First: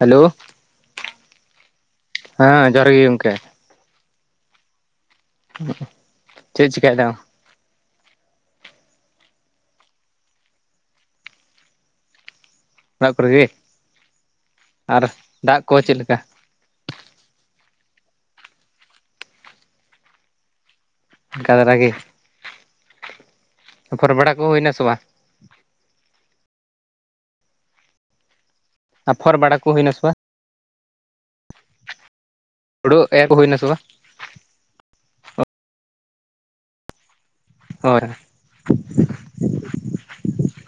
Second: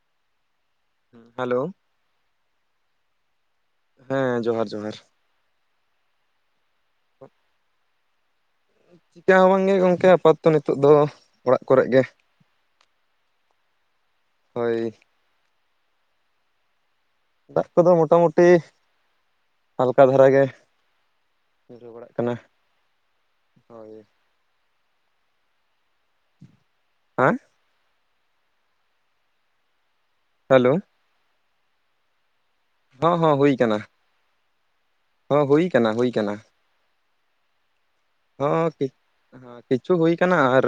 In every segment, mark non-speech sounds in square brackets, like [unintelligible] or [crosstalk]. Hello. ᱦᱟ. ᱞᱚ᱾ ᱦᱟᱸ ᱡᱚᱦᱟᱨ ᱜᱮ ᱜᱚᱝᱠᱮ᱾ ᱦᱮᱸ ᱡᱚᱦᱟᱨ ᱡᱚᱦᱟᱨ᱾ ᱪᱮᱫ ᱪᱤᱠᱟᱭ ᱫᱟᱢ? ᱪᱤᱠᱟᱹ ᱦᱚᱸ ᱵᱟᱝᱜᱮ ᱜᱚᱝᱠᱮ ᱟᱯᱟᱛᱚ ᱱᱤᱛᱚᱜ ᱫᱚ ᱚᱲᱟᱜ ᱠᱚᱨᱮᱜ ᱜᱮ᱾ ᱚᱲᱟᱜ ᱠᱚᱨᱮ ᱜᱮ, ᱦᱳᱭ ᱟᱨ ᱫᱟᱜ ᱠᱚ ᱪᱮᱫ ᱞᱮᱠᱟ? ᱫᱟᱜ ᱠᱚᱫᱚ ᱢᱚᱴᱟᱢᱩᱴᱤ ᱦᱟᱞᱠᱟ ᱫᱷᱟᱨᱟ ᱜᱮ᱾ ᱚᱱᱠᱟ ᱫᱷᱟᱨᱟ ᱜᱮ ᱡᱚ ᱵᱟᱲᱟᱜ ᱠᱟᱱᱟ ᱦᱚᱸ᱾ ᱟᱯᱷᱚᱨ ᱵᱟᱲᱟ ᱠᱚ ᱦᱩᱭᱱᱟ ᱥᱮ ᱵᱟ? ᱦᱟᱸ ᱟᱯᱷᱚᱨ ᱵᱟᱲᱟ ᱠᱩ ᱦᱩᱭᱱᱟ ᱥᱮ ᱵᱟᱝ? ᱦᱟ. ᱞᱚ᱾ ᱦᱩᱲᱩ ᱦᱚᱸ ᱮᱨ ᱦᱚᱸ ᱠᱚ ᱦᱩᱭ ᱱᱟ ᱥᱮ ᱠᱟᱱᱟ ᱵᱟᱝ? ᱦᱚᱸ ᱦᱩᱭ ᱠᱟᱱᱟ ᱦᱩᱭ ᱠᱟᱱᱟ᱾ ᱦᱚᱭ ᱦᱚᱭ᱾ ᱦᱚᱸ ᱠᱤᱪᱷᱩ ᱦᱩᱭ ᱟᱠᱟᱱᱟ ᱟᱨ,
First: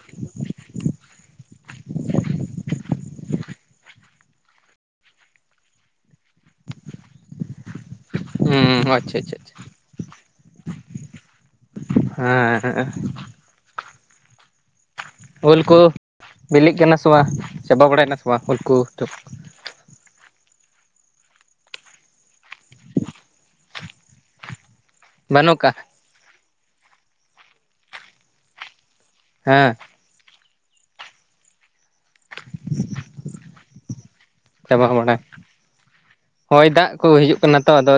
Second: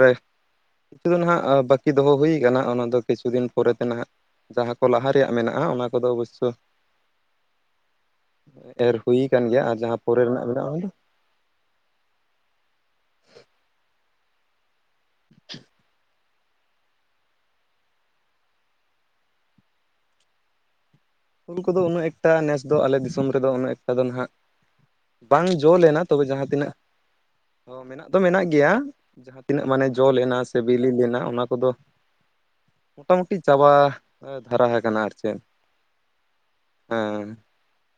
ᱠᱤᱪᱷᱩ ᱫᱚ ᱱᱟᱦᱟᱜ ᱵᱟᱹᱠᱤ ᱫᱚᱦᱚ ᱦᱩᱭ ᱟᱠᱟᱱᱟ᱾ ᱚᱱᱟ ᱫᱚ ᱠᱤᱪᱷᱩ ᱫᱤᱱ ᱯᱚᱨᱮᱛᱮ ᱱᱟᱦᱱᱟᱜ ᱡᱟᱦᱟᱸ ᱠᱚ ᱞᱟᱦᱟ ᱨᱮᱭᱟᱜ ᱢᱮᱱᱟᱜᱼᱟ, ᱚᱱᱟ ᱠᱚᱫᱚ ᱵᱚᱥᱳ ᱦᱩᱸ ᱮᱨ ᱟᱪᱪᱷᱟ ᱦᱩᱭ ᱟᱪᱪᱷᱟ ᱟᱠᱟᱱ ᱟᱪᱪᱷᱟ ᱜᱮᱭᱟ, ᱟᱨ ᱡᱟᱦᱟᱸ ᱯᱚᱨᱮ ᱨᱮᱱᱟᱜ ᱢᱮᱱᱟᱜᱼᱟ ᱚᱱᱟ ᱫᱚ ᱦᱮᱸᱻ ᱩᱞ ᱠᱚ ᱵᱤᱞᱤᱜ ᱠᱟᱱᱟ ᱥᱮ ᱵᱟᱝ ᱪᱟᱵᱟ ᱵᱟᱲᱟᱭ ᱱᱟ ᱥᱮ ᱵᱟᱝ ᱩᱞᱠᱩ? ᱦᱩᱞ ᱠᱚᱫᱚ ᱩᱱᱟᱹᱜ ᱮᱠᱴᱟ ᱱᱮᱥ ᱫᱚ ᱟᱞᱮ ᱫᱤᱥᱚᱢ ᱨᱮᱫᱚ ᱩᱱᱟᱹᱜ ᱮᱠᱴᱟ ᱫᱚ ᱱᱟᱦᱟᱜ ᱵᱟᱝ ᱵᱟᱹᱱᱩᱜ ᱡᱚ ᱠᱟᱜ ᱞᱮᱱᱟ ᱾ ᱛᱚᱵᱮ ᱡᱟᱦᱟᱸ ᱛᱤᱱᱟᱹᱜ ᱢᱮᱱᱟᱜ ᱫᱚ ᱢᱮᱱᱟᱜ ᱜᱮᱭᱟ, ᱡᱟᱦᱟᱸ ᱛᱤᱱᱟᱹᱜ ᱦᱮᱸ ᱢᱟᱱᱮ ᱡᱚ ᱞᱮᱱᱟ ᱥᱮ ᱵᱤᱞᱤ ᱞᱮᱱᱟ, ᱚᱱᱟ ᱠᱚᱫᱚ ᱢᱚᱴᱟᱢᱩᱴᱤ ᱪᱟᱵᱟ ᱫᱷᱟᱨᱟ ᱪᱟᱵᱟ ᱟᱠᱟᱱᱟ ᱟᱨ ᱵᱟᱲᱟ ᱪᱮᱫ, ᱦᱳᱭ ᱫᱟᱜ ᱠᱚ ᱦᱮᱸ ᱦᱤᱡᱩᱜ ᱠᱟᱱᱟ ᱛᱚ ᱟᱫᱚ,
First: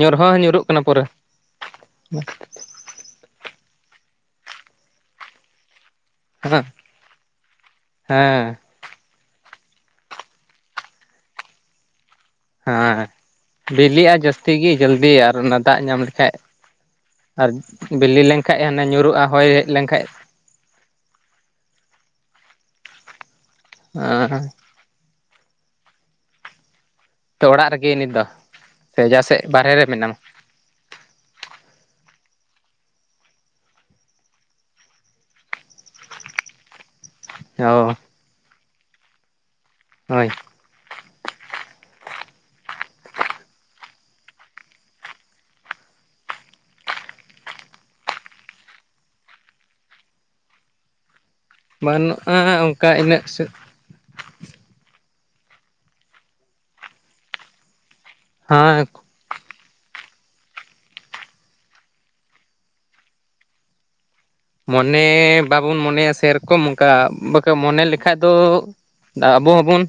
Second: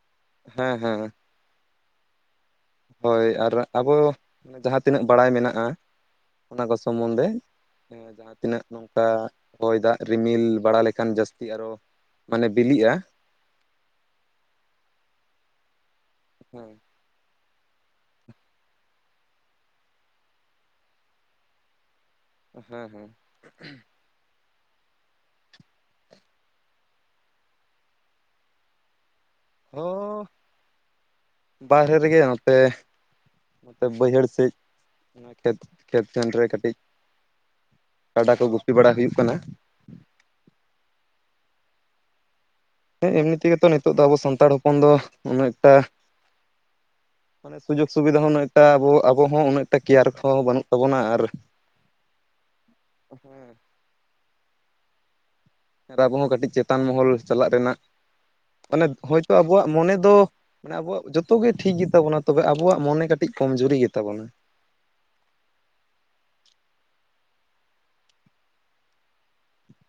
ᱧᱩᱨᱦᱚᱸ ᱧᱩᱨᱩᱜ ᱦᱮᱸ ᱠᱟᱱᱟ ᱦᱮᱸ ᱯᱩᱨᱟᱹ, ᱦᱩ ᱦᱳᱭ ᱟᱨ ᱟᱵᱚ ᱡᱟᱦᱟ ᱛᱤᱱᱟᱹᱜ ᱵᱟᱲᱟᱭ ᱢᱮᱱᱟᱜᱼᱟ ᱾ ᱚᱱᱟ ᱦᱮᱸ ᱠᱚ ᱥᱚᱢᱚᱱᱫᱷᱮ ᱡᱟᱦᱟᱸ ᱦᱮᱸ ᱛᱤᱱᱟᱹᱜ ᱱᱚᱝᱠᱟ ᱦᱚᱭ ᱫᱟᱜ ᱨᱤᱢᱤᱞ ᱵᱟᱲᱟ ᱞᱮᱠᱷᱟᱱ ᱡᱟᱹᱥᱛᱤ ᱟᱨᱚ, ᱢᱟᱱᱮ ᱵᱤᱞᱤᱜᱼᱟ ᱦᱮᱸ ᱵᱤᱞᱤᱜᱼᱟ ᱡᱟᱹᱥᱛᱤ ᱜᱮ ᱡᱚᱞᱫᱤ ᱟᱨ ᱚᱱᱟ ᱫᱟᱜ ᱧᱟᱢ ᱞᱮᱠᱷᱟᱡ, ᱦᱮᱸ ᱟᱨ ᱵᱤᱞᱤ ᱞᱮᱱᱠᱟᱡ ᱦᱟᱱᱮ ᱧᱩᱨᱩᱜᱼᱟ, ᱦᱚᱭ ᱦᱮᱡ ᱞᱮᱱᱠᱷᱟᱡ ᱦᱮᱸ ᱦᱮᱸ ᱟᱸ ᱛᱚ ᱚᱲᱟᱜ ᱨᱮᱜᱮ ᱱᱤᱛ ᱫᱚ ᱥᱮ ᱡᱟᱦᱟ ᱥᱮᱡ ᱵᱟᱨᱦᱮ ᱨᱮ ᱢᱮᱱᱟᱢᱟ ᱾ ᱦᱚᱸ ᱵᱟᱦᱨᱮ ᱨᱮᱜᱮ ᱱᱚᱛᱮ ᱵᱟᱹᱭᱦᱟᱹᱲ ᱥᱮᱫ ᱚᱱᱟ ᱠᱷᱮᱛ ᱠᱷᱮᱛ ᱠᱷᱟᱱ ᱨᱮ ᱠᱟᱹᱴᱤᱡ [unintelligible] ᱠᱟᱰᱟ ᱠᱚ ᱜᱩᱯᱤ ᱵᱟᱲᱟ ᱦᱩᱭᱩᱜ ᱠᱟᱱᱟ ᱾ ᱦᱳᱭ ᱦᱮᱸ ᱮᱢᱱᱤ ᱛᱮᱜᱮ ᱛᱚ ᱱᱤᱛᱚᱜ ᱫᱚ ᱟᱵᱚ ᱥᱟᱱᱛᱟᱲ ᱦᱚᱯᱚᱱ ᱫᱚ ᱩᱱᱟᱹᱜ ᱴᱟ ᱢᱟᱱᱮ ᱥᱩᱡᱳᱜᱽ ᱥᱩᱵᱤᱫᱷᱟ ᱦᱚᱸ ᱩᱱᱟᱹᱜ ᱮᱴᱟ ᱟᱵᱚ ᱟᱵᱚ ᱦᱚᱸ ᱩᱱᱟᱹᱜᱴᱟ ᱠᱮᱭᱟᱨ ᱠᱚᱦᱚᱸ ᱵᱟᱹᱱᱩᱜ ᱛᱟᱵᱚᱱᱟ, ᱟᱨ ᱵᱟᱹᱱᱩᱜᱼᱟ, ᱚᱱᱠᱟ ᱤᱱᱟᱹᱜ ᱥᱮᱫ ᱟᱨ ᱟᱵᱚ ᱦᱚᱸ ᱠᱟᱹᱴᱤᱡ ᱪᱮᱛᱟᱱ ᱢᱚᱦᱚᱞ ᱪᱟᱞᱟᱜ ᱨᱮᱱᱟᱜ ᱦᱮᱸ ᱚᱱᱮ ᱦᱳᱭᱛᱳ ᱟᱵᱚᱣᱟᱜ ᱢᱚᱱᱮ ᱫᱚ ᱢᱟᱱᱮ ᱟᱵᱚᱣᱟᱜ ᱡᱚᱛᱚᱮ ᱴᱷᱤᱠ ᱜᱮᱛᱟᱵᱚᱱᱟ ᱛᱚᱵᱮ ᱟᱵᱚᱣᱟᱜ ᱢᱚᱱᱮ ᱠᱟᱹᱴᱤᱡ ᱠᱚᱢᱡᱩᱨᱤ ᱜᱮᱛᱟᱵᱚᱱᱟ ᱾ ᱢᱚᱱᱮ ᱵᱟᱵᱚᱱ ᱢᱚᱱᱮᱭᱟ ᱥᱮᱨᱚᱠᱚᱢ ᱚᱱᱠᱟ ᱵᱟᱠᱟ ᱢᱚᱱᱮ ᱞᱮᱠᱷᱟᱡ ᱫᱚ ᱟᱵᱚ ᱦᱚᱸᱵᱚᱱ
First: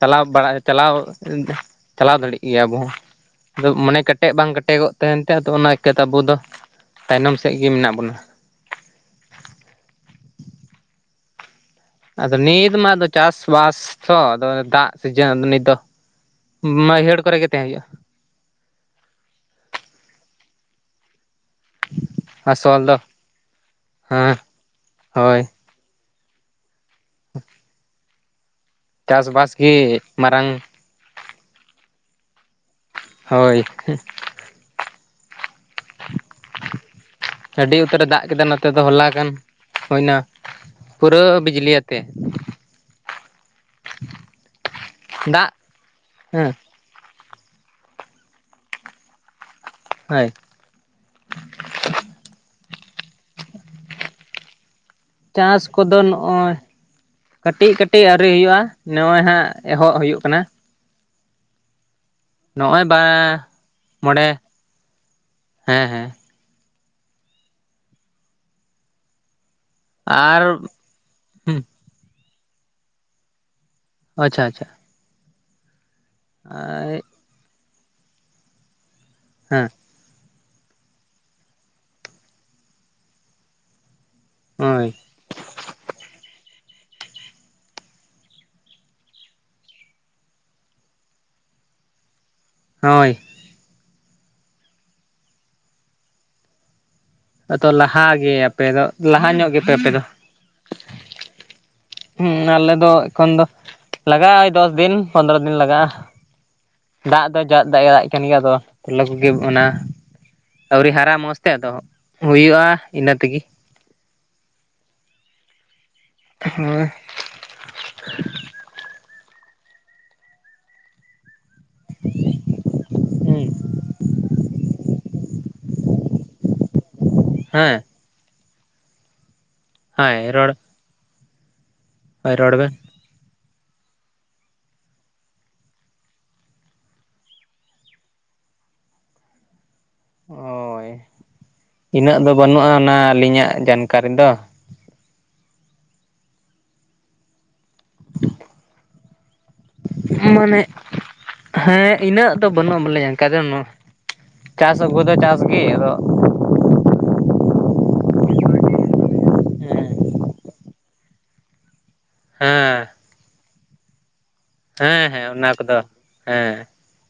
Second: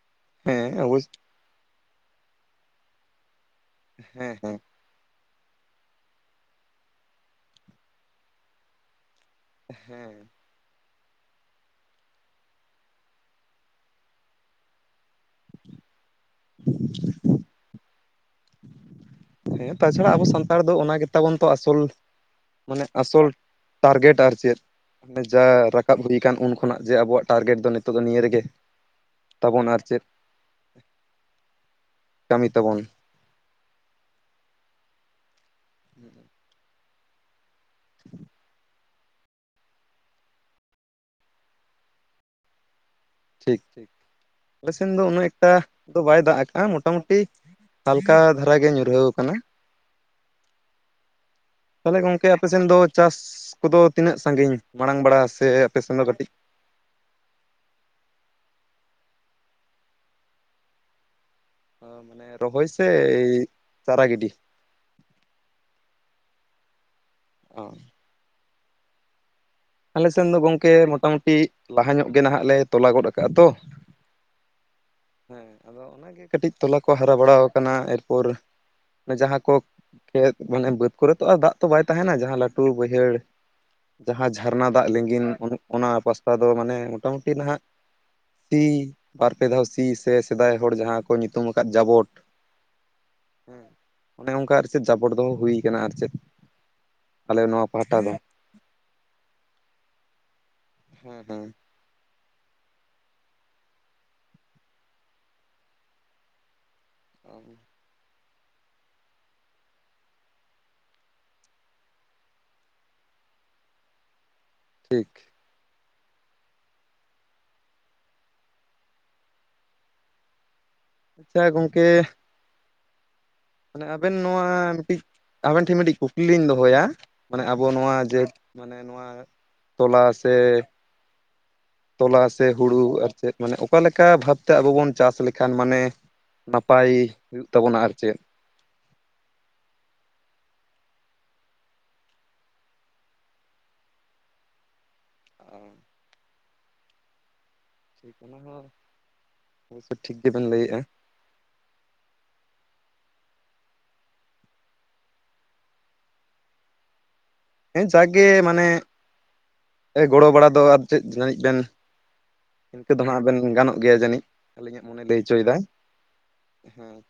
ᱪᱟᱞᱟᱣ ᱵᱟᱲᱟᱭ ᱦᱮᱸ ᱪᱟᱞᱟᱣ ᱚᱵᱚᱥ ᱪᱟᱞᱟᱣ ᱫᱟᱲᱮᱜ ᱜᱮᱭᱟ ᱟᱵᱚ ᱦᱚᱸ ᱾ ᱟᱫᱚ ᱢᱚᱱᱮ ᱠᱮᱴᱮᱡ ᱦᱮᱸ ᱵᱟᱝ ᱦᱮᱸ ᱠᱮᱴᱮᱜᱚᱜ ᱛᱟᱦᱮᱱ ᱛᱮ ᱟᱫᱚ ᱚᱱᱟ ᱤᱠᱷᱟᱹᱛᱮ ᱟᱵᱚ ᱫᱚ ᱛᱟᱭᱱᱚᱢ ᱥᱮᱫ ᱜᱮ ᱢᱮᱱᱟᱜ ᱵᱚᱱᱟ ᱦᱮᱸ ᱟᱫᱚ ᱱᱤᱛ ᱢᱟ ᱟᱫᱚ ᱪᱟᱥ ᱵᱟᱥ ᱛᱚ ᱟᱫᱚ ᱫᱟᱜ ᱥᱤᱡᱮᱱ ᱱᱤᱛ ᱫᱚ ᱢᱟᱹᱭᱦᱟᱹᱲ ᱠᱚᱨᱮ ᱜᱮ ᱛᱟᱦᱮᱸ ᱦᱩᱭᱩᱜᱼᱟ ᱾ ᱦᱮᱸ ᱛᱟᱪᱷᱟᱲᱟ ᱟᱵᱚ ᱥᱟᱱᱛᱟᱲ ᱫᱚ ᱚᱱᱟ ᱜᱮᱛᱟᱵᱚᱱ ᱛᱚ ᱟᱥᱚᱞ ᱢᱟᱱᱮ ᱟᱥᱚᱞ ᱴᱟᱨᱜᱮᱴ ᱟᱨ ᱦᱮᱸ ᱪᱮᱫ ᱢᱟᱱᱮ ᱦᱳᱭ ᱡᱟ ᱨᱟᱠᱟᱵ ᱦᱩᱭ ᱟᱠᱟᱱ ᱩᱱ ᱠᱷᱚᱱᱟᱜ ᱡᱮ ᱟᱵᱚᱣᱟᱜ ᱴᱟᱨᱜᱮᱴ ᱫᱚ ᱱᱤᱛᱚᱜ ᱫᱚ ᱱᱤᱭᱟᱹ ᱨᱮᱜᱮ ᱾ ᱪᱟᱥᱵᱟᱥ ᱛᱟᱵᱚᱱ ᱟᱨ ᱜᱮ ᱪᱮᱫ, ᱢᱟᱨᱟᱝ ᱠᱟᱹᱢᱤ ᱛᱟᱵᱚᱱ, ᱦᱳᱭ [inaudible] ᱟᱹᱰᱤ ᱩᱛᱟᱹᱨᱮ ᱫᱟᱜ ᱠᱮᱫᱟ ᱱᱚᱛᱮ ᱫᱚ ᱦᱚᱞᱟ ᱜᱟᱱ ᱦᱩᱭᱱᱟ ᱯᱩᱨᱟᱹ ᱵᱤᱡᱽᱞᱤ ᱟᱛᱮ, ᱴᱷᱤᱠ ᱴᱷᱤᱠ ᱟᱞᱮ ᱥᱮᱱ ᱫᱚ ᱩᱱᱟᱹᱜ ᱫᱟᱜ ᱮᱠᱴᱟ ᱫᱚ ᱵᱟᱭ ᱫᱟᱜ ᱦᱮᱸ ᱟᱠᱟᱜᱼᱟ, ᱢᱳᱴᱟᱢᱩᱴᱤ ᱦᱟᱞᱠᱟ ᱫᱷᱟᱨᱟ ᱜᱮ ᱧᱩᱨᱦᱟᱹᱣ ᱟᱠᱟᱱᱟ ᱾ ᱦᱳᱭ ᱛᱟᱦᱚᱞᱮ ᱜᱚᱝᱠᱮ ᱟᱯᱮᱥᱮᱱ ᱫᱚ ᱪᱟᱥ ᱠᱚᱫᱚ ᱛᱤᱱᱟᱹᱜ ᱥᱟᱺᱜᱤᱧ ᱢᱟᱲᱟᱝ ᱵᱟᱲᱟ ᱥᱮ ᱪᱟᱥ ᱟᱯᱮ ᱥᱮᱱ ᱠᱚᱫᱚ ᱫᱚ ᱠᱟᱹᱴᱤᱡ ᱱᱚᱜᱼᱚᱭ ᱠᱟᱹᱴᱤᱡ ᱠᱟᱹᱴᱤᱡ ᱟᱹᱣᱨᱤ ᱦᱩᱭᱩᱜᱼᱟ ᱱᱚᱜᱼᱚᱭ ᱦᱟᱸᱜ ᱮᱦᱚᱵ ᱦᱩᱭᱩᱜ ᱠᱟᱱᱟ ᱮᱻ ᱢᱟᱱᱮ ᱨᱚᱦᱚᱭ ᱱᱚᱜᱼᱚᱭ ᱥᱮ ᱵᱟ ᱪᱟᱨᱟ ᱢᱚᱬᱮ ᱜᱤᱰᱤ ᱦᱮᱸ ᱦᱮᱸ ᱚᱻ ᱟᱞᱮ ᱥᱮᱱ ᱫᱚ ᱟᱨ ᱜᱚᱝᱠᱮ ᱢᱳᱴᱟᱢᱩᱴᱤ ᱦᱩᱸ ᱞᱟᱦᱟ ᱧᱚᱜ ᱜᱮ ᱱᱷᱟᱜ ᱞᱮ ᱛᱚᱞᱟ ᱜᱚᱫ ᱟᱠᱟᱜᱼᱟ ᱛᱚ ᱟᱪᱪᱷᱟ ᱟᱪᱪᱷᱟ ᱦᱮᱸ ᱟᱫᱚ ᱚᱱᱟᱜᱮ ᱠᱟᱹᱴᱤᱡ ᱛᱚᱞᱟ ᱠᱚ ᱦᱟᱨᱟ ᱵᱟᱲᱟᱣᱟᱠᱟᱱᱟ ᱮᱨᱯᱚᱨ [unintelligible] ᱡᱟᱦᱟᱸ ᱠᱚ ᱦᱮᱸ ᱠᱷᱮᱛ ᱢᱟᱱᱮ ᱵᱟᱹᱫ ᱠᱚᱨᱮ ᱛᱚ ᱟᱨ ᱫᱟᱜ ᱛᱚ ᱵᱟᱭ ᱛᱟᱦᱮᱱᱟ ᱡᱟᱦᱟᱸ ᱞᱟᱹᱴᱩ ᱵᱟᱹᱭᱦᱟᱹᱲ ᱡᱟᱦᱟᱸ ᱡᱷᱟᱨᱱᱟ ᱫᱟᱜ ᱦᱳᱭ ᱞᱤᱸᱜᱤᱱ ᱚᱱᱟ ᱯᱟᱥᱴᱟ ᱫᱚ ᱢᱟᱱᱮ ᱢᱳᱴᱟᱢᱩᱴᱤ ᱱᱷᱟᱜ ᱥᱤ ᱵᱟᱨᱯᱮ ᱫᱷᱟᱣ ᱥᱤ ᱥᱮ ᱥᱮᱫᱟᱭ ᱦᱚᱲ ᱡᱟᱦᱟᱸ ᱠᱚ ᱧᱩᱛᱩᱢ ᱟᱠᱟᱫ ᱡᱟᱵᱚᱴ ᱦᱳᱭᱻ ᱦᱮᱸ ᱚᱱᱮ ᱚᱱᱠᱟ ᱟᱨ ᱪᱮᱫ ᱡᱟᱵᱚᱴ ᱫᱚᱦᱚ ᱦᱩᱭ ᱟᱠᱟᱱᱟ ᱟᱨ ᱪᱮᱫ ᱟᱞᱮ ᱱᱚᱣᱟ ᱟᱫᱚ ᱯᱟᱦᱴᱟ ᱞᱟᱦᱟ ᱫᱚ ᱜᱮ ᱟᱯᱮ ᱫᱚ ᱞᱟᱦᱟ ᱧᱚᱜ ᱜᱮᱯᱮ ᱟᱯᱮ ᱫᱚ ᱦᱮᱸ ᱦᱮᱸ ᱦᱩᱸ ᱟᱞᱮ ᱫᱚ ᱮᱠᱷᱚᱱ ᱫᱚ ᱞᱟᱜᱟᱜᱼᱟ ᱫᱚᱥ ᱫᱤᱱ ᱯᱚᱱᱨᱚ ᱫᱤᱱ ᱞᱟᱜᱟᱜᱼᱟ ᱫᱟᱜ ᱫᱚ [unintelligible] ᱫᱟᱜ ᱮ ᱠᱟᱱ ᱜᱮᱭᱟ ᱟᱫᱚ [unintelligible] ᱛᱚᱞᱟ ᱠᱚᱜᱮ ᱚᱱᱟ ᱟᱹᱣᱨᱤ ᱦᱟᱨᱟ ᱢᱚᱸᱡᱽ ᱛᱮ ᱟᱫᱚ ᱦᱩᱭᱩᱜᱼᱟ ᱤᱱᱟᱹ ᱛᱮᱜᱮ ᱴᱷᱤᱠ ᱦᱚᱭ ᱟᱪᱪᱷᱟ ᱜᱚᱝᱠᱮ ᱦᱩᱸ ᱢᱟᱱᱮ ᱟᱵᱮᱱ ᱱᱚᱣᱟ ᱢᱤᱫᱴᱤᱡ ᱟᱵᱮᱱ ᱴᱷᱮᱱ ᱢᱤᱫᱴᱤᱡ ᱠᱩᱠᱞᱤᱧ ᱫᱚᱦᱚᱭᱟ ᱢᱟᱱᱮ ᱟᱵᱚ ᱦᱮᱸ ᱱᱚᱣᱟ ᱡᱮ ᱢᱟᱱᱮ ᱱᱚᱣᱟ ᱛᱚᱞᱟ ᱥᱮ ᱦᱳᱭ ᱨᱚᱲ ᱛᱚᱞᱟ ᱦᱳᱭ ᱥᱮ ᱨᱚᱲ ᱵᱮᱱ ᱦᱳᱲᱳ ᱟᱨ ᱪᱮᱫ ᱢᱟᱱᱮ ᱚᱠᱟᱮᱠᱟ ᱵᱷᱟᱵᱽ ᱛᱮ ᱟᱵᱚ ᱵᱚᱱ ᱪᱟᱥ ᱞᱮᱠᱷᱟᱱ ᱢᱟᱱᱮ ᱱᱟᱯᱟᱭ ᱦᱩᱭᱩᱜ ᱛᱟᱵᱚᱱᱟ ᱟᱨ ᱪᱮᱫ ᱳᱭᱻ ᱤᱱᱟᱹᱜ ᱫᱚ ᱵᱟᱹᱱᱩᱜᱼᱟ ᱚᱱᱟ ᱟᱹᱞᱤᱧᱟᱜ ᱡᱟᱱᱠᱟᱨᱤ ᱫᱚ [unintelligible] ᱚᱱᱟ ᱦᱚᱸ ᱚᱵᱚᱥᱥᱳᱭ ᱴᱷᱤᱠ ᱜᱮᱵᱮᱱ ᱢᱟᱱᱮ ᱞᱟᱹᱭᱮᱫᱼᱟ ᱦᱮᱸ ᱤᱱᱟᱹᱜ ᱫᱚ ᱵᱟᱹᱱᱩᱜ ᱟ ᱵᱚᱞᱮᱧ ᱚᱱᱠᱟ ᱫᱚ ᱪᱟᱥ ᱟᱹᱜᱩ ᱫᱚ ᱪᱟᱥ ᱜᱮ ᱟᱫᱚ ᱦᱮᱸ ᱡᱟᱜᱽ ᱜᱮ ᱢᱟᱱᱮ ᱜᱚᱲᱚ ᱵᱟᱲᱟ ᱫᱚ ᱟᱨ ᱪᱮᱫ ᱡᱟᱹᱱᱤᱡ ᱵᱮᱱ ᱦᱮᱸᱻ ᱤᱱᱠᱟᱹ ᱫᱚ ᱱᱷᱟᱜ ᱵᱮᱱ ᱜᱟᱱᱚᱜ ᱜᱮᱭᱟ ᱡᱟᱹᱱᱤᱡ ᱟᱹᱞᱤᱧᱟᱜ ᱢᱚᱱᱮ ᱞᱟᱹᱭ ᱦᱮᱸ ᱚᱱᱟ ᱚᱪᱚᱭᱮᱫᱟᱭ ᱠᱚᱫᱚ ᱦᱮᱸ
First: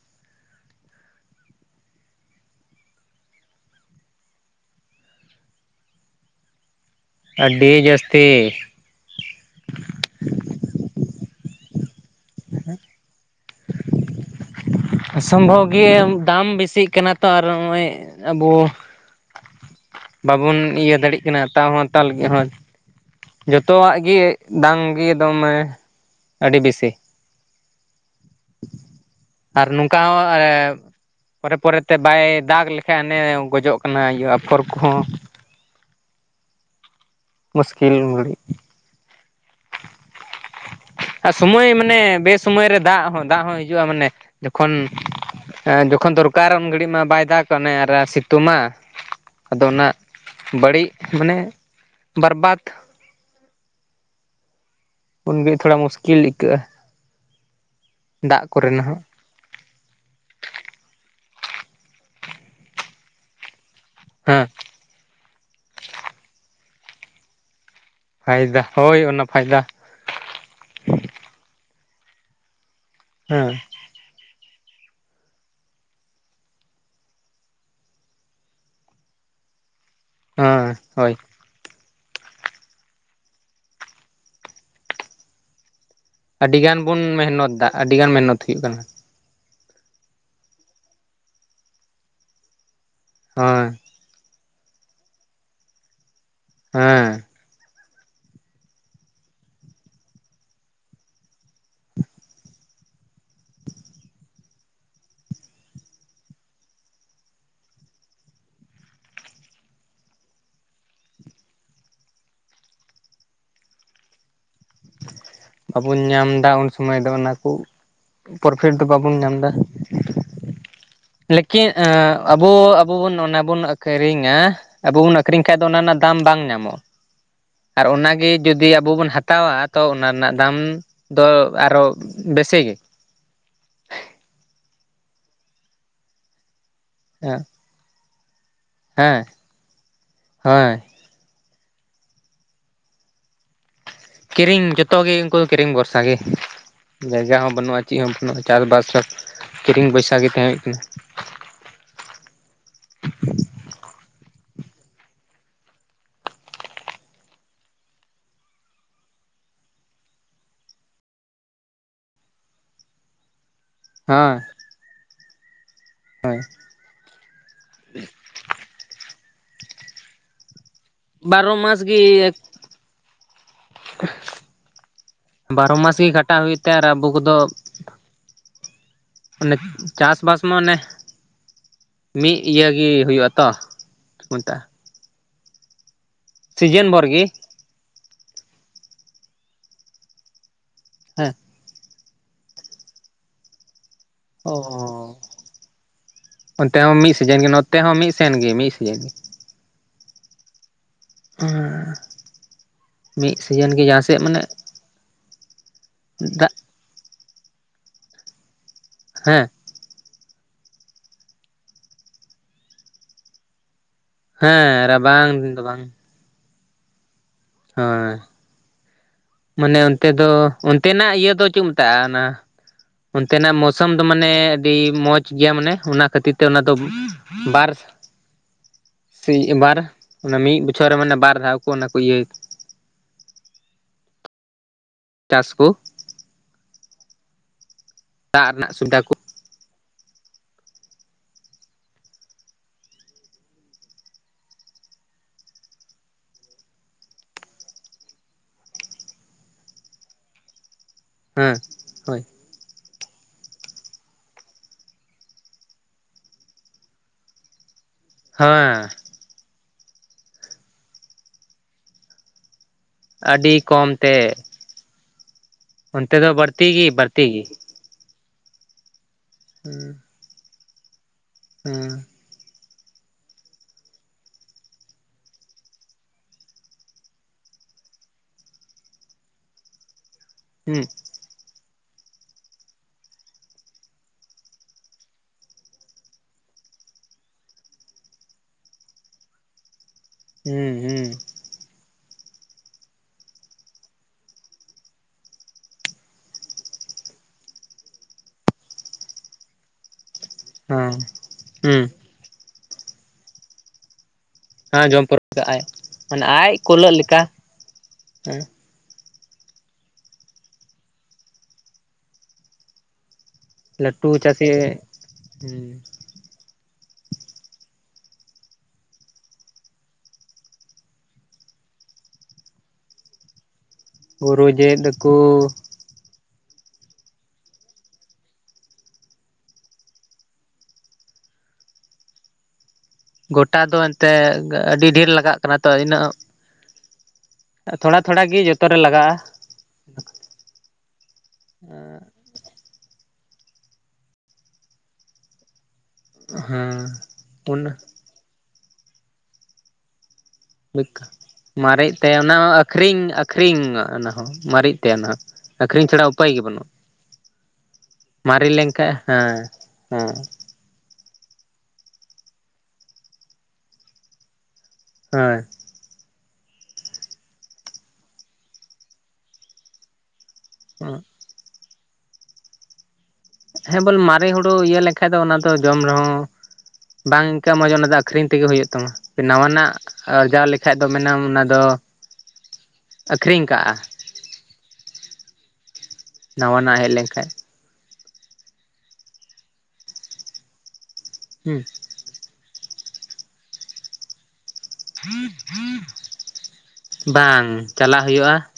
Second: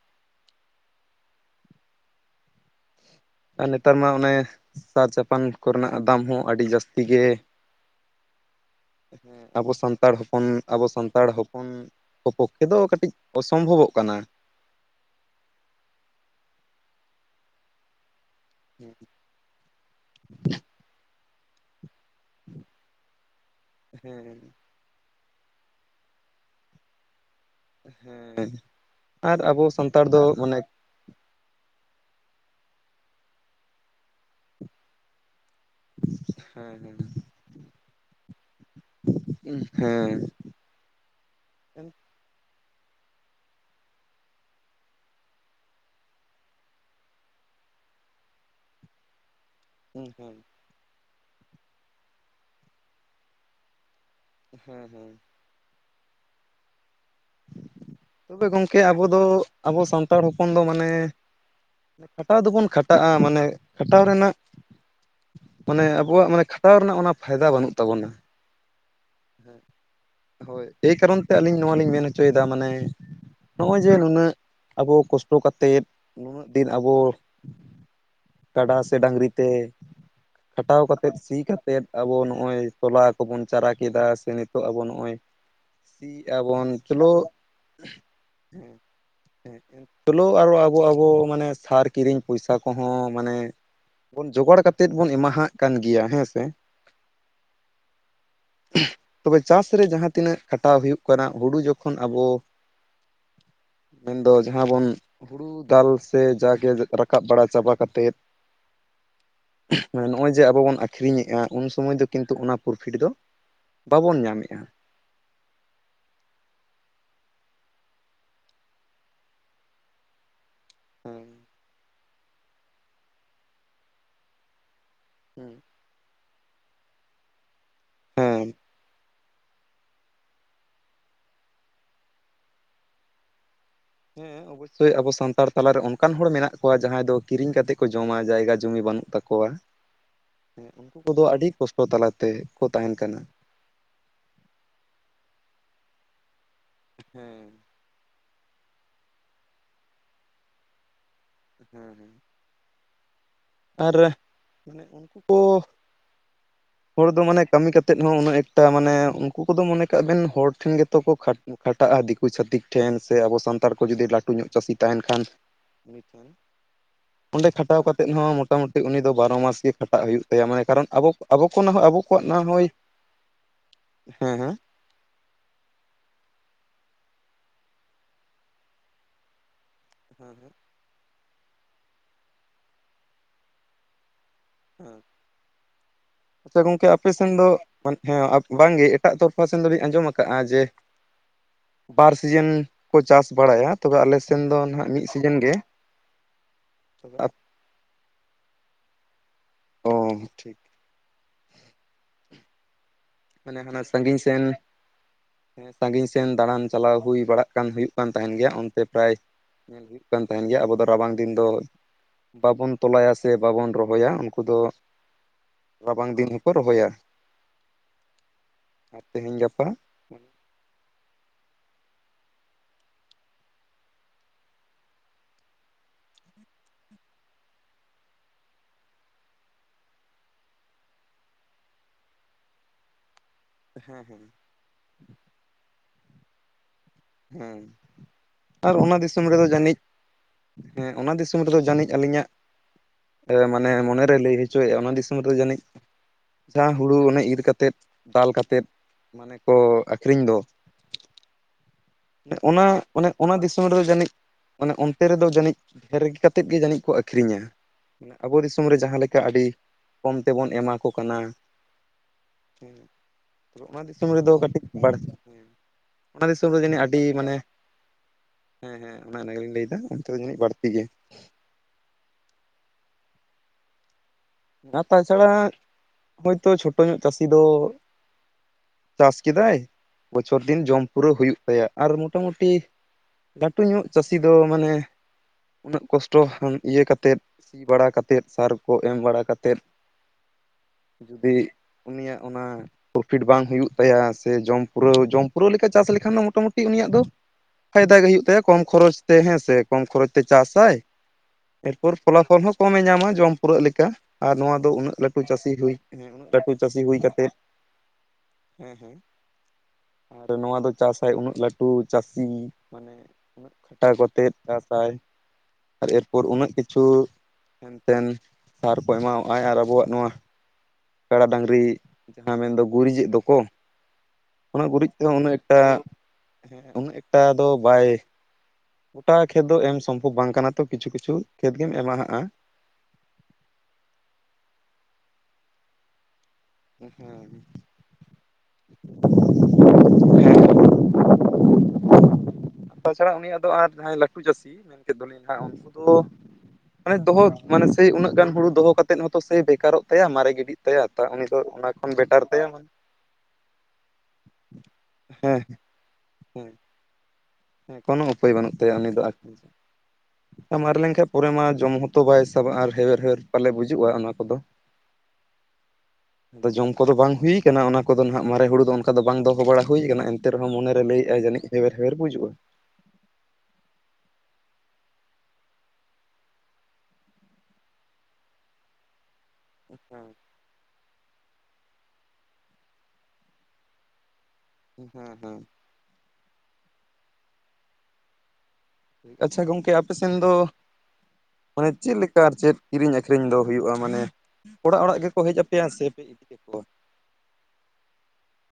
ᱟᱨ ᱱᱮᱛᱟᱨ ᱢᱟ ᱚᱱᱮ ᱥᱟᱨ ᱪᱟᱯᱟᱱ ᱠᱚᱨᱮᱱᱟᱜ ᱫᱟᱢ ᱦᱚᱸ ᱟᱹᱰᱤ ᱡᱟᱹᱥᱛᱤ ᱜᱮ ᱟᱹᱰᱤ ᱡᱟᱹᱥᱛᱤ ᱟᱵᱚ ᱥᱟᱱᱛᱟᱲ ᱦᱚᱯᱚᱱ ᱟᱵᱚ ᱥᱟᱱᱛᱟᱲ ᱦᱚᱯᱚᱱ [unintelligible] ᱫᱚ ᱠᱟᱹᱴᱤᱡ ᱚᱥᱚᱢᱵᱷᱚᱵᱚᱵᱽ ᱠᱟᱱᱟ ᱟᱥᱚᱢᱵᱷᱚᱵ ᱜᱮ ᱫᱟᱢ ᱵᱮᱥᱤᱜ ᱠᱟᱱᱟ ᱛᱚ ᱟᱨ ᱱᱚᱜᱼᱚᱭ ᱟᱵᱚ ᱦᱮᱸ ᱵᱟᱵᱚᱱ ᱤᱭᱟᱹ ᱫᱟᱲᱮᱜ ᱠᱟᱱᱟ ᱛᱟᱣ ᱦᱚᱸᱛᱟᱣ ᱞᱟᱹᱜᱤᱫ ᱦᱚᱸ ᱡᱚᱛᱚᱣᱟᱜ ᱜᱮ ᱦᱮᱸ ᱫᱟᱢ ᱜᱮ ᱫᱚᱢᱮ ᱟᱹᱰᱤ ᱵᱮᱥᱤ ᱦᱮᱸ ᱟᱨ ᱟᱵᱚ ᱱᱚᱝᱠᱟ ᱥᱟᱱᱛᱟᱲ ᱫᱚ ᱦᱚᱸ ᱢᱟᱱᱮ ᱯᱚᱨᱮ ᱯᱚᱨᱮᱛᱮ ᱵᱟᱭ ᱫᱟᱜᱽ ᱞᱮᱠᱷᱟᱱ ᱦᱟᱱᱮ ᱜᱚᱡᱚᱜ ᱠᱟᱱᱟ ᱟᱯᱷᱚᱨ ᱠᱚᱦᱚᱸ ᱦᱮᱸ ᱦᱮᱸ ᱢᱩᱥᱠᱤᱞ [unintelligible] ᱦᱮᱸ ᱟᱨ ᱥᱚᱢᱚᱭ ᱦᱮᱸ ᱢᱟᱱᱮ ᱵᱮᱥᱚᱢᱚᱭ ᱨᱮ ᱫᱟᱜ ᱦᱚᱸ ᱫᱟᱜ ᱦᱚᱸ ᱦᱤᱡᱩᱜᱼᱟ ᱢᱟᱱᱮ ᱡᱚᱠᱷᱚᱱ ᱡᱚᱠᱷᱚᱱ ᱫᱚᱨᱠᱟᱨ ᱩᱱ ᱜᱷᱟᱹᱲᱤᱡ ᱢᱟ ᱵᱟᱭ ᱫᱟᱜᱟ ᱚᱱᱮ ᱟᱨ ᱥᱤᱛᱩᱝᱟ ᱟᱫᱚ ᱱᱟᱜ ᱦᱮᱸ ᱵᱟᱹᱲᱤᱡ ᱢᱟᱱᱮ ᱵᱚᱨᱵᱟᱫᱽ ᱦᱮᱸ ᱦᱮᱸ ᱩᱱᱜ ᱛᱷᱚᱲᱟ ᱢᱩᱥᱠᱤᱞ ᱟᱹᱭᱠᱟᱹᱜᱼᱟ ᱛᱚᱵᱮ ᱫᱟᱜ ᱜᱚᱝᱠᱮ ᱠᱚᱨᱮᱱᱟᱜ ᱦᱚᱸ ᱟᱵᱚ ᱫᱚ ᱟᱵᱚ ᱥᱟᱱᱛᱟᱲ ᱦᱚᱯᱚᱱ ᱫᱚ ᱢᱟᱱᱮ ᱠᱷᱟᱴᱟᱣ ᱫᱚᱵᱚᱱ ᱠᱷᱟᱴᱟᱜᱼᱟ ᱢᱟᱱᱮ ᱠᱷᱟᱴᱟᱣ ᱨᱮᱱᱟᱜ ᱦᱮᱸ ᱢᱟᱱᱮ ᱟᱵᱚᱣᱟᱜ ᱢᱟᱱᱮ ᱠᱷᱟᱴᱟᱣ ᱨᱮᱱᱟᱜ ᱚᱱᱟ ᱯᱷᱟᱭᱫᱟ ᱵᱟᱹᱱᱩᱜ ᱛᱟᱵᱚᱱᱟ ᱾ ᱯᱷᱟᱭᱫᱟ ᱦᱳᱭ ᱚᱱᱟ ᱾ ᱦᱮᱸ, ᱦᱳᱭ ᱾ ᱮᱭ ᱠᱟᱨᱚᱱ ᱛᱮ ᱟᱹᱞᱤᱧ ᱱᱚᱣᱟ ᱞᱤᱧ ᱢᱮᱱ ᱦᱚᱪᱚᱭᱮᱫᱟ, ᱢᱟᱱᱮ ᱦᱮᱸ ᱾ ᱱᱚᱜᱼᱚᱭ ᱡᱮ ᱱᱩᱱᱟᱹᱜ ᱟᱵᱚ ᱠᱚᱥᱴᱚ ᱠᱟᱛᱮᱫ ᱱᱩᱱᱟᱹᱜ ᱫᱤᱱ ᱟᱵᱚ ᱠᱟᱰᱟ ᱥᱮ ᱰᱟᱝᱨᱤ ᱛᱮ ᱦᱮᱸ ᱠᱷᱟᱴᱟᱣ ᱦᱳᱭ ᱠᱟᱛᱮᱫ, ᱥᱤ ᱠᱟᱛᱮᱫ, ᱟᱵᱚ ᱱᱚᱜᱼᱚᱭ ᱛᱚᱞᱟ ᱠᱚᱵᱚᱱ ᱪᱟᱨᱟ ᱠᱮᱫᱟ ᱥᱮ ᱱᱤᱛᱚᱜ ᱟᱵᱚ ᱱᱚᱜᱼᱚᱭ ᱥᱤᱭ ᱮ ᱟᱹᱰᱤ ᱟᱵᱚᱱ ᱜᱟᱱ ᱵᱚᱱ ᱪᱚᱞᱚ ᱢᱮᱦᱱᱚᱛ ᱫᱟ ᱟᱹᱰᱤ ᱜᱟᱱ ᱢᱮᱦᱱᱚᱛ ᱦᱩᱭᱩᱜ ᱦᱮᱸ ᱠᱟᱱᱟ ᱦᱮᱸ ᱪᱚᱞᱚ ᱟᱨᱚ ᱟᱵᱚ ᱟᱵᱚ ᱢᱟᱱᱮ ᱥᱟᱨ ᱠᱤᱨᱤᱧ ᱯᱚᱭᱥᱟ ᱠᱚᱦᱚᱸ ᱢᱟᱱᱮ ᱦᱳᱭ ᱵᱚᱱ ᱡᱚᱜᱟᱲ ᱠᱟᱛᱮᱜ ᱵᱚᱱ ᱮᱢᱟᱦᱟᱜ ᱠᱟᱱ ᱜᱮᱭᱟ ᱦᱮᱸ ᱥᱮ ᱦᱮᱸ ᱛᱚᱵᱮ ᱪᱟᱥ ᱨᱮ ᱡᱟᱦᱟᱸ ᱛᱤᱱᱟᱹᱜ ᱠᱷᱟᱴᱟᱣ ᱦᱩᱭᱩᱜ ᱠᱟᱱᱟ ᱦᱩᱲᱩ ᱡᱚᱠᱷᱚᱱ ᱟᱵᱚ ᱢᱮᱱᱫᱚ ᱡᱟᱦᱟᱸ ᱵᱚᱱ ᱦᱩᱲᱩ ᱫᱟᱞ ᱥᱮ ᱡᱟᱜᱮ ᱨᱟᱠᱟᱵ ᱵᱟᱲᱟ ᱪᱟᱵᱟ ᱠᱟᱛᱮᱫ, ᱱᱚᱜᱼᱚᱭ ᱡᱮ ᱟᱵᱚ ᱵᱚᱱ ᱟᱠᱷᱨᱤᱧᱮᱜᱼᱟ ᱩᱱ ᱥᱩᱚᱢᱚᱭ ᱫᱚ ᱠᱤᱱᱛᱩ ᱚᱱᱟ ᱯᱨᱚᱯᱷᱤᱴ ᱫᱚ ᱵᱟᱵᱚᱱ ᱧᱟᱢᱮᱜᱼᱟ ᱾ ᱵᱟᱵᱚᱱ ᱧᱟᱢᱫᱟ ᱩᱱ ᱥᱚᱢᱚᱭ ᱫᱚ ᱚᱱᱟ ᱠᱚ ᱯᱨᱚᱯᱷᱤᱴ ᱫᱚ ᱵᱟᱵᱚᱱ ᱧᱟᱢ ᱫᱟ ᱾ ᱞᱮᱠᱤᱱ ᱟᱵᱚ ᱟᱵᱚ ᱵᱚᱱ ᱚᱱᱟ ᱵᱚᱱ ᱟᱹᱠᱷᱨᱤᱧᱟ ᱟᱵᱚ ᱵᱚᱱ ᱟᱹᱠᱷᱨᱤᱧ ᱠᱷᱟᱡ ᱫᱚ ᱚᱱᱟ ᱨᱮᱱᱟᱜ ᱫᱟᱢ ᱵᱟᱝ ᱧᱟᱢᱚᱜᱼᱟ ᱾ ᱟᱨ ᱚᱱᱟ ᱜᱮ ᱦᱮᱸ ᱡᱩᱫᱤ ᱟᱵᱚ ᱵᱚᱱ ᱦᱟᱛ ᱦᱟᱛᱟᱣᱟ ᱛᱚ ᱚᱱᱟ ᱨᱮᱱᱟᱜ ᱫᱟᱢ ᱫᱚ ᱟᱨᱚ ᱵᱮᱥᱤ ᱜᱮ ᱾ ᱦᱮᱸ, ᱚᱵᱚᱥᱥᱳᱭ ᱟᱵᱚ ᱥᱟᱱᱛᱟᱲ ᱛᱟᱞᱟᱨᱮ ᱚᱱᱠᱟᱱ ᱦᱚᱲ ᱢᱮᱱᱟᱜ ᱠᱚᱣᱟ ᱡᱟᱦᱟᱸᱭ ᱫᱚ ᱠᱤᱨᱤᱧ ᱠᱟᱛᱮ ᱠᱚ ᱡᱚᱢᱟ ᱾ ᱡᱟᱭᱜᱟ ᱡᱩᱢᱤ ᱵᱟᱹᱱᱩᱜ ᱦᱮᱸ ᱛᱟᱠᱚᱣᱟ, ᱦᱳᱭ ᱩᱱᱠᱩ ᱠᱚᱫᱚ ᱟᱹᱰᱤ ᱠᱚᱥᱴᱚ ᱛᱟᱞᱟ ᱛᱮᱠᱚ ᱛᱟᱦᱮᱱ ᱠᱟᱱᱟ ᱾ ᱠᱤᱨᱤᱧ ᱡᱚᱛᱚ ᱜᱮ ᱩᱱᱠᱩ ᱫᱚ ᱠᱤᱨᱤᱧ ᱵᱷᱚᱨᱥᱟ ᱜᱮ, ᱡᱟᱭᱜᱟ ᱦᱮᱸ ᱦᱚᱸ ᱵᱟᱹᱱᱩᱜᱼᱟ ᱾ ᱪᱮᱫ ᱦᱚᱸ, ᱵᱟᱹᱱᱼᱟ ᱪᱟᱥᱵᱟᱥ ᱦᱚᱸ, ᱠᱤᱨᱤᱧ ᱯᱚᱭᱥᱟ ᱜᱮ ᱛᱟᱦᱮᱸ ᱠᱟᱱᱟ ᱾ ᱦᱮᱸ ᱦᱮᱸ ᱾ ᱟᱨ ᱢᱟᱱᱮ ᱩᱱᱠᱩ ᱠᱚ ᱦᱚᱲ ᱫᱚ ᱢᱟᱱᱮ ᱠᱟᱹᱢᱤ ᱠᱟᱛᱮᱫ ᱦᱚᱸ, ᱩᱱᱟᱹᱜ ᱮᱠᱴᱟ ᱢᱟᱱᱮ ᱩᱱᱠᱩ ᱠᱚᱫᱚ ᱢᱚᱱᱮ ᱠᱟᱜ ᱵᱮᱱ ᱦᱚᱲ ᱴᱷᱮᱱ ᱜᱮᱛᱚ ᱠᱚ ᱠᱷᱟᱴᱟ ᱾ ᱠᱷᱟᱴᱟᱜᱼᱟ ᱫᱤᱠᱩᱼᱪᱷᱟᱹᱛᱤᱠ ᱴᱷᱮᱱ ᱥᱮ ᱟᱵᱚ ᱥᱟᱱᱛ ᱱᱮᱛᱟᱨ ᱠᱚ ᱡᱩᱫᱤ ᱞᱟᱹᱴᱩ ᱦᱮᱸ ᱧᱚᱜ ᱪᱟᱹᱥᱤ ᱛᱟᱦᱮᱱ ᱠᱷᱟᱱ, ᱩᱱᱤ ᱴᱷᱮᱱ ᱚᱸᱰᱮ ᱠᱷᱟᱴᱟᱣ ᱠᱟᱛᱮ ᱦᱚᱸ, ᱢᱚᱴᱟᱢᱩᱴᱤ ᱩᱱᱤᱫ ᱫᱚ ᱵᱟᱨᱚ ᱢᱟᱥ ᱜᱮ ᱠᱷᱟᱴᱟᱜ ᱦᱩᱭᱩᱜ ᱠᱟᱱᱟ ᱾ ᱢᱟᱱᱮ ᱠᱟᱨᱚᱱ ᱟᱵᱚ ᱟᱵᱚ ᱵᱟᱨᱚ ᱠᱚ ᱢᱟᱥ ᱟᱵᱚ ᱜᱮ ᱠᱚᱣᱟᱜ ᱱᱟ ᱦᱳᱭ, ᱦᱮᱸ ᱦᱮᱸ ᱾ ᱵᱟᱨᱚ ᱢᱟᱥ ᱜᱮ ᱠᱷᱟᱴᱟᱜ ᱦᱩᱭᱩᱜ ᱛᱟᱭ ᱟᱨ ᱟᱵᱚ ᱠᱚᱫᱚ ᱢᱟᱱᱮ ᱦᱮᱸ ᱪᱟᱥᱵᱥᱢᱟ ᱦᱮᱸ ᱚᱱᱮ ᱢᱤᱫ ᱤᱭᱟᱹ ᱜᱮ ᱦᱩᱭᱩᱜᱼᱟ ᱛᱚ, ᱢᱮᱴᱟᱜ ᱟᱪᱪᱷᱟ ᱜᱚᱝᱠᱮ ᱥᱤᱡᱮᱱ ᱵᱷᱳᱨ ᱟᱯᱮ ᱜᱮ ᱥᱮᱱ ᱫᱚ ᱦᱮᱸ ᱵᱟᱝᱜᱮ ᱮᱴᱟᱜ ᱛᱚᱨᱯᱷᱟ ᱥᱮᱱ ᱫᱚᱞᱤᱧ ᱟᱸᱡᱚᱢ ᱟᱠᱟᱜᱼᱟ ᱡᱮ ᱦᱮᱸ ᱾ ᱵᱟᱨ ᱥᱤᱡᱤᱱ ᱠᱚ ᱪᱟᱥ ᱵᱟᱲᱟᱭᱟ ᱾ ᱛᱚᱵᱮ ᱟᱞᱮ ᱥᱮᱱ ᱚᱻ, ᱫᱚ ᱱᱟᱦᱟᱜ ᱢᱤᱫ ᱥᱤᱡᱤᱱ ᱜᱮ ᱚᱱᱛᱮ ᱦᱚᱸ ᱢᱤᱫ ᱥᱤᱡᱮᱱ ᱜᱮ, ᱱᱚᱛᱮ ᱦᱚᱸ ᱢᱤᱫ ᱥᱮᱱ ᱜᱮ ᱢᱤᱫ ᱥᱤᱡᱮᱱ ᱜᱮ ᱾ ᱚ, ᱴᱷᱤᱠ ᱾ ᱦᱮᱸ ᱾ ᱢᱤᱫ ᱢᱟᱱᱮ ᱥᱤᱡᱮᱱ ᱦᱟᱱᱟ ᱜᱮ ᱡᱟᱦᱟᱸ ᱥᱟᱺᱜᱤᱧ ᱥᱮᱫ ᱢᱟᱱᱮ ᱥᱮᱱ ᱥᱟᱺᱜᱤᱧ ᱥᱮᱱ ᱫᱟᱜ ᱫᱟᱬᱟᱱ ᱪᱟᱞᱟᱣ ᱦᱩᱭ ᱵᱟᱲᱟᱜ ᱠᱟᱱ ᱦᱩᱭᱩᱜ ᱠᱟᱱ ᱛᱟᱦᱮᱱ ᱜᱮᱭᱟ ᱚᱱᱛᱮ ᱯᱨᱟᱭ ᱦᱮᱸ ᱧᱮᱞ ᱦᱩᱭᱩᱜ ᱠᱟᱱ ᱛᱟᱦᱮᱱ ᱜᱮᱭᱟ, ᱟᱵᱚ ᱫᱚ ᱨᱟᱵᱟᱝ ᱫᱤᱱ ᱫᱚ ᱵᱟᱵᱚᱱ ᱛᱚᱞᱟᱭᱟ ᱥᱮ ᱵᱟᱵᱚᱱ ᱨᱚᱦᱚᱭᱟ ᱾ ᱦᱮᱸ, ᱨᱟᱵᱟᱝ ᱫᱤᱱ ᱫᱚ ᱵᱟᱝ ᱾ ᱠᱚ ᱨᱚᱦᱚᱭᱟ ᱾ ᱦᱮᱸ ᱾ ᱟᱨ ᱛᱮᱦᱮᱧ ᱜᱟᱯᱟ ᱚᱱᱛᱮ ᱫᱚ ᱚᱱᱛᱮᱱᱟᱜ ᱤᱭᱟᱹ ᱫᱚ ᱪᱮᱫ ᱠᱚ ᱢᱮᱛᱟᱜᱼᱟ ᱚᱱᱟ ᱚᱱᱛᱮᱱᱟᱜ ᱢᱳᱣᱥᱚᱢ ᱫᱚ ᱢᱟᱱᱮ ᱟᱹᱰᱤ ᱢᱚᱸᱡᱽ ᱜᱮᱭᱟ ᱢᱟᱱᱮ ᱚᱱᱟ ᱠᱷᱟᱹᱛᱤᱨ ᱛᱮ ᱚᱱᱟ ᱫᱚ ᱵᱟᱨ ᱥᱮ ᱟᱵᱟᱨ ᱚᱱᱟ ᱢᱤᱫ ᱵᱚᱪᱷᱚᱨ ᱢᱟᱱᱮ ᱵᱟᱨ ᱫᱷᱟᱣ ᱠᱚ ᱚᱱᱟ ᱠᱚ ᱤᱭᱟᱹᱭᱮᱫ ᱦᱮᱸ ᱦᱮᱸ ᱪᱟᱥ ᱠᱚ ᱦᱮᱸ ᱫᱟᱜ ᱨᱮᱱᱟᱜ ᱟᱨ ᱚᱱᱟ ᱥᱩᱵᱤᱫᱷᱟ ᱠᱚ ᱫᱤᱥᱚᱢ ᱨᱮᱫᱚ ᱡᱟᱹᱱᱤᱡ ᱦᱮᱸ ᱚᱱᱟ ᱫᱤᱥᱚᱢ ᱨᱮᱫᱚ ᱡᱟᱹᱱᱤᱡ ᱟᱹᱞᱤᱧ ᱟᱜ ᱢᱟᱱᱮ ᱢᱚᱱᱮᱨᱮ ᱞᱟᱹᱭ ᱦᱚᱪᱚᱭᱮᱜᱼᱟ ᱚᱱᱟ ᱫᱤᱥᱚᱢ ᱨᱮ ᱡᱟᱹᱱᱤᱡ ᱡᱟᱦᱟᱸ ᱦᱩᱲᱩ ᱚᱱᱮ ᱤᱨ ᱠᱟᱛᱮᱫ ᱫᱟᱞ ᱠᱟᱛᱮᱫ ᱢᱟᱱᱮ ᱠᱚ ᱟᱹᱠᱷᱨᱤᱧ ᱫᱚ ᱦᱩᱸ ᱦᱳᱭ ᱚᱱᱟ ᱚᱱᱮ ᱚᱱᱟ ᱫᱤᱥᱚᱢ ᱨᱮᱫᱚ ᱡᱟᱹᱱᱤᱡ ᱢᱟᱱᱮ ᱚᱱᱛᱮ ᱨᱮᱫᱚ ᱡᱟᱹᱱᱤᱡ ᱰᱷᱮᱨ ᱠᱟᱛᱮ ᱜᱮ ᱡᱟᱹᱱᱤᱡ ᱠᱚ ᱟᱹᱠᱷᱨᱤᱧᱟ, ᱮ ᱟᱵᱚ ᱫᱤᱥᱚᱢ ᱨᱮ ᱦᱮᱸ ᱡᱟᱦᱟᱸ ᱪᱤᱠᱟ ᱟᱹᱰᱤ ᱠᱚᱢ ᱛᱮᱵᱚᱱ ᱮᱢᱟ ᱠᱚ ᱠᱟᱱᱟ ᱾ ᱟᱹᱰᱤ ᱚᱱᱟ ᱠᱚᱢ ᱫᱤᱥᱚᱢ ᱛᱮ ᱨᱮᱫᱚ ᱠᱟᱹᱴᱤᱡ ᱵᱟᱹᱲ ᱚᱱᱛᱮ ᱫᱚ ᱵᱟᱹᱲᱛᱤ ᱜᱮ ᱵᱟᱹᱲᱛᱤ ᱜᱮ ᱦᱮᱸ ᱦᱮᱸ ᱚᱱᱟ ᱚᱱᱟ ᱜᱮᱞᱤᱧ ᱞᱟᱹᱭ ᱮᱫᱟ ᱚᱱᱛᱮ ᱫᱚ ᱡᱟᱹᱱᱤᱡ ᱵᱟᱹᱲᱛᱤ ᱜᱮ ᱦᱮᱸ ᱚᱱᱟ ᱛᱟᱪᱷᱟᱲᱟ ᱦᱚᱭᱛᱳ ᱪᱷᱳᱴᱳ ᱧᱚᱜ ᱪᱟᱹᱥᱤ ᱫᱚ ᱪᱟᱥ ᱠᱮᱫᱟᱭ ᱵᱚᱪᱷᱚᱨ ᱫᱤᱱ ᱡᱚᱢ ᱦᱩᱸ ᱯᱩᱨᱟᱹᱣ ᱦᱩᱭᱩᱜ ᱛᱟᱭᱟ ᱟᱨ ᱢᱚᱴᱟᱢᱩᱴᱤ ᱞᱟᱴᱩ ᱧᱚᱜ ᱪᱟᱹᱥᱤ ᱫᱚ ᱢᱟᱱᱮ ᱩᱱᱟᱹᱜ ᱠᱚᱥᱴᱚ ᱤᱭᱟᱹ ᱠᱟᱛᱮᱫ ᱥᱤ ᱵᱟᱲᱟ ᱠᱟᱛᱮᱫ ᱥᱟᱨ ᱠᱚ ᱮᱢ ᱵᱟᱲᱟ ᱠᱟᱛᱮᱫ ᱦᱩᱸ ᱡᱩᱫᱤ ᱩᱱᱤᱭᱟᱜ ᱚᱱᱟ ᱯᱨᱚ ᱯᱷᱤᱴ ᱵᱟᱝ ᱦᱩᱭᱩᱜ ᱛᱟᱭᱟ ᱥᱮ ᱡᱚᱢ ᱯᱩᱨᱟᱹᱣ ᱡᱚᱢ ᱯᱩᱨᱟᱹᱣ ᱞᱮᱠᱟ ᱪᱟᱥ ᱞᱮᱠᱷᱟᱱ ᱫᱚ ᱢᱚᱴᱟᱢᱩᱴᱤ ᱩᱱᱤᱭᱟᱜ ᱫᱚ ᱯᱷᱟᱭᱫᱟ ᱜᱮ ᱦᱩᱭᱩᱜ ᱛᱟᱭᱟ ᱠᱚᱢ ᱠᱷᱚᱨᱚᱪ ᱛᱮ ᱦᱮᱸ ᱥᱮ ᱠᱚᱢ ᱠᱷᱚᱨᱚᱪ ᱛᱮ ᱪᱟᱥ-ᱟᱭ ᱦᱩᱸ ᱮᱨᱯᱚᱨ ᱯᱷᱚᱞᱟᱯᱷᱚᱞ ᱦᱚᱸ ᱠᱚᱢᱮ ᱧᱟᱢᱟ ᱡᱚᱢ ᱯᱩᱨᱟᱹᱜ ᱞᱮᱠᱟ ᱟᱨ ᱱᱚᱣᱟ ᱫᱚ ᱦᱮᱸ ᱩᱱᱟᱹᱜ ᱡᱚᱢ ᱞᱟᱹᱴᱩ ᱯᱩᱨᱟᱹᱣ ᱪᱟᱹᱥᱤ ᱠᱟᱜᱼᱟᱭ ᱦᱩᱭ.. [unintelligible] ᱢᱟᱱᱮ ᱩᱱᱟᱹᱜ ᱞᱟᱹᱴᱩ ᱟᱡ ᱪᱟᱹᱥᱤ ᱠᱩᱞᱟᱹᱜ ᱦᱩᱭ ᱞᱮᱠᱟ ᱠᱟᱛᱮᱜ ᱦᱮᱸ ᱦᱩᱸ ᱦᱩᱸ ᱟᱨ ᱱᱚᱣᱟ ᱫᱚ ᱪᱟᱥᱟᱭ ᱩᱱᱟᱹᱜ ᱞᱟᱹᱴᱩ ᱪᱟᱥᱤ ᱢᱟᱱᱮ ᱩᱱᱟᱹᱜ ᱠᱷᱟᱴᱟᱣ ᱞᱟᱹᱴᱩ ᱠᱟᱛᱮᱫ ᱪᱟᱹᱥᱤ ᱪᱟᱥᱟᱭ ᱟᱨ ᱮᱨᱯᱚᱨ ᱩᱱᱟᱹᱜ ᱠᱤᱪᱷᱩ ᱦᱮᱱ ᱛᱮᱱ ᱠᱚᱭ ᱮᱢᱟᱣᱟᱜᱼᱟ ᱟᱨ ᱟᱵᱚᱣᱟᱜ ᱱᱚᱣᱟ ᱠᱟᱲᱟ ᱰᱟᱹᱝᱨᱤ ᱡᱟᱦᱟᱸ ᱢᱮᱱᱫᱚ ᱜᱩᱨᱤᱡ ᱮᱫ ᱫᱚᱠᱚ ᱦᱩᱲᱩ ᱚᱱᱟ ᱡᱮᱫ ᱜᱩᱨᱤᱡ ᱫᱟᱠᱚ ᱛᱮᱦᱚᱸ ᱩᱱᱟᱹᱜ ᱮᱠᱴᱟ ᱦᱮᱸ ᱩᱱᱟᱹᱜ ᱮᱠᱴᱟ ᱫᱚ ᱵᱟᱭ ᱜᱚᱴᱟ ᱠᱷᱮᱛ ᱫᱚ ᱮᱢ ᱥᱚᱢᱵᱷᱚᱵᱽ ᱵᱟᱝ ᱠᱟᱱᱟ ᱛᱚ ᱠᱤᱪᱷᱩ ᱠᱤᱪᱷᱩ ᱠᱷᱮᱛ ᱜᱮᱢ ᱮᱢᱟᱦᱟᱜᱼᱟ ᱜᱚᱴᱟ ᱫᱚ ᱮᱱᱛᱮ ᱟᱹᱰᱤ ᱰᱷᱮᱨ ᱞᱟᱜᱟᱜ ᱠᱟᱱᱟ ᱛᱚ ᱤᱱᱟᱹᱜ ᱩᱸᱦᱩᱸ ᱛᱷᱚᱲᱟ ᱛᱷᱚᱲᱟ ᱜᱮ ᱡᱚᱛᱚ ᱨᱮ ᱞᱟᱜᱟᱜᱼᱟ ᱛᱟᱪᱷᱟᱲᱟ ᱩᱱᱤᱭᱟᱜ ᱫᱚ ᱟᱨ ᱡᱟᱦᱟᱸᱭ ᱞᱟᱹᱴᱩ ᱪᱟᱹᱥᱤ ᱢᱮᱱ ᱠᱮᱫ ᱫᱚᱞᱤᱧ ᱦᱟᱸᱜ ᱩᱱᱠᱩ ᱛᱚ ᱦᱮᱸ ᱢᱟᱱᱮ ᱫᱚᱦᱚ ᱢᱟᱱᱮ ᱚᱱᱟ ᱥᱮᱭ ᱩᱱᱟᱹᱜ ᱩᱱᱟᱹᱜ ᱜᱟᱱ ᱦᱩᱲᱩ ᱫᱚᱦᱚ ᱠᱟᱛᱮᱫ ᱦᱚᱸᱛᱚ ᱥᱮ ᱵᱮᱠᱟᱨᱚᱜ ᱛᱟᱭᱟ ᱢᱟᱨᱮ ᱜᱤᱰᱤᱜ ᱛᱟᱭᱟ ᱩᱱᱤ ᱫᱚ ᱚᱱᱟ ᱢᱟᱨᱮᱜ ᱠᱷᱚᱱ ᱛᱟᱭᱟ ᱵᱮᱴᱟᱨ ᱚᱱᱟ ᱦᱚᱸ ᱢᱟᱱᱮ ᱟᱹᱠᱷᱨᱤᱧ ᱟᱹᱠᱷᱨᱤᱧᱚᱜ ᱚᱱᱟ ᱦᱚᱸ ᱢᱟᱨᱮᱜ ᱛᱟᱭᱟ ᱚᱱᱟ ᱦᱚ ᱦᱮᱸ ᱟᱹᱠᱷᱨᱤᱧ ᱪᱷᱟᱲᱟ ᱩᱯᱟᱹᱭ ᱜᱮ ᱦᱮᱸ ᱵᱟᱹᱱᱩᱜ ᱦᱮᱸ ᱠᱳᱱᱳ ᱩᱯᱟᱹᱭ ᱢᱟᱨᱮ ᱵᱟᱹᱱᱩᱜ ᱞᱮᱱᱠᱷᱟᱱ ᱦᱮᱸ ᱦᱮᱸ ᱢᱟᱨᱮ ᱞᱮᱱᱠᱷᱟᱡ ᱯᱚᱨᱮ ᱢᱟ ᱡᱚᱢ ᱦᱚᱸᱛᱚ ᱵᱟᱭ ᱥᱟᱵᱟᱜᱼᱟ ᱟᱨ ᱦᱮᱣᱮᱨ ᱦᱮᱣᱮᱨ ᱯᱟᱞᱮ ᱵᱩᱡᱩᱜᱼᱟ ᱚᱱᱟ ᱠᱚᱫᱚ ᱦᱮᱸ ᱟᱫᱚ ᱡᱚᱢ ᱠᱚᱫᱚ ᱵᱟᱝ ᱦᱩᱭ ᱟᱠᱟᱱᱟ ᱚᱱᱟ ᱠᱚᱫᱚ ᱱᱟᱦᱟᱜ ᱢᱟᱨᱮ ᱦᱩᱲᱩ ᱫᱚ ᱚᱱᱠᱟ ᱫᱚ ᱵᱟᱝ ᱫᱚᱦᱚ ᱵᱟᱲᱟ ᱦᱩᱭ ᱟᱠᱟᱱᱟ ᱮᱱᱛᱮ ᱨᱮᱦᱚᱸ ᱢᱚᱱᱮᱨᱮ ᱞᱟᱹᱭ ᱮᱜᱼᱟᱭ ᱡᱟᱹᱱᱤᱡ ᱦᱮᱣᱮᱨ ᱦᱮᱣᱮᱨ ᱵᱩᱡᱩᱜᱼᱟ ᱦᱮᱸ ᱵᱚᱞᱮ ᱢᱟᱨᱮ ᱦᱩᱲᱩ ᱤᱭᱟᱹ ᱞᱮᱠᱷᱟᱡ ᱫᱚ ᱚᱱᱟ ᱫᱚ ᱡᱚᱢ ᱨᱮᱦᱚᱸ ᱵᱟᱝ ᱤᱱᱠᱟᱹ ᱢᱚᱸᱡᱽ ᱚᱱᱟ ᱫᱚ ᱟᱹᱠᱷᱨᱤᱧ ᱛᱮᱜᱮ ᱦᱩᱭᱩᱜ ᱛᱟᱢᱟ ᱱᱟᱣᱟᱱᱟᱜ ᱟᱨᱡᱟᱣ ᱞᱮᱠᱷᱟᱡ ᱫᱚ ᱢᱮᱱᱟᱢ ᱚᱱᱟ ᱫᱚ ᱟᱹᱠᱷᱨᱤᱧ ᱠᱟᱜᱼᱟ ᱦᱩᱸ ᱦᱩᱸ ᱱᱟᱣᱟᱱᱟᱜ ᱦᱮᱡ ᱞᱮᱠᱷᱟᱡ ᱟᱪᱪᱷᱟ ᱜᱚᱝᱠᱮ ᱟᱯᱮ ᱥᱮᱱ ᱫᱚ ᱦᱩᱸ ᱢᱟᱱᱮ ᱪᱮᱫ ᱞᱮᱠᱟ ᱟᱨ ᱪᱮᱫ ᱠᱤᱨᱤᱧ ᱟᱠᱠᱷᱨᱤᱧ ᱫᱚ ᱦᱩᱭᱩᱜᱼᱟ ᱢᱟᱱᱮ ᱚᱲᱟᱜ ᱚᱲᱟᱜ ᱜᱮᱠᱚ ᱦᱮᱡ ᱟᱯᱮᱭᱟ ᱥᱮᱯᱮ ᱤᱫᱤ ᱟᱠᱚᱣᱟ? ᱵᱟᱝ ᱪᱟᱞᱟᱜ ᱦᱩᱭᱩᱜᱼᱟ ᱾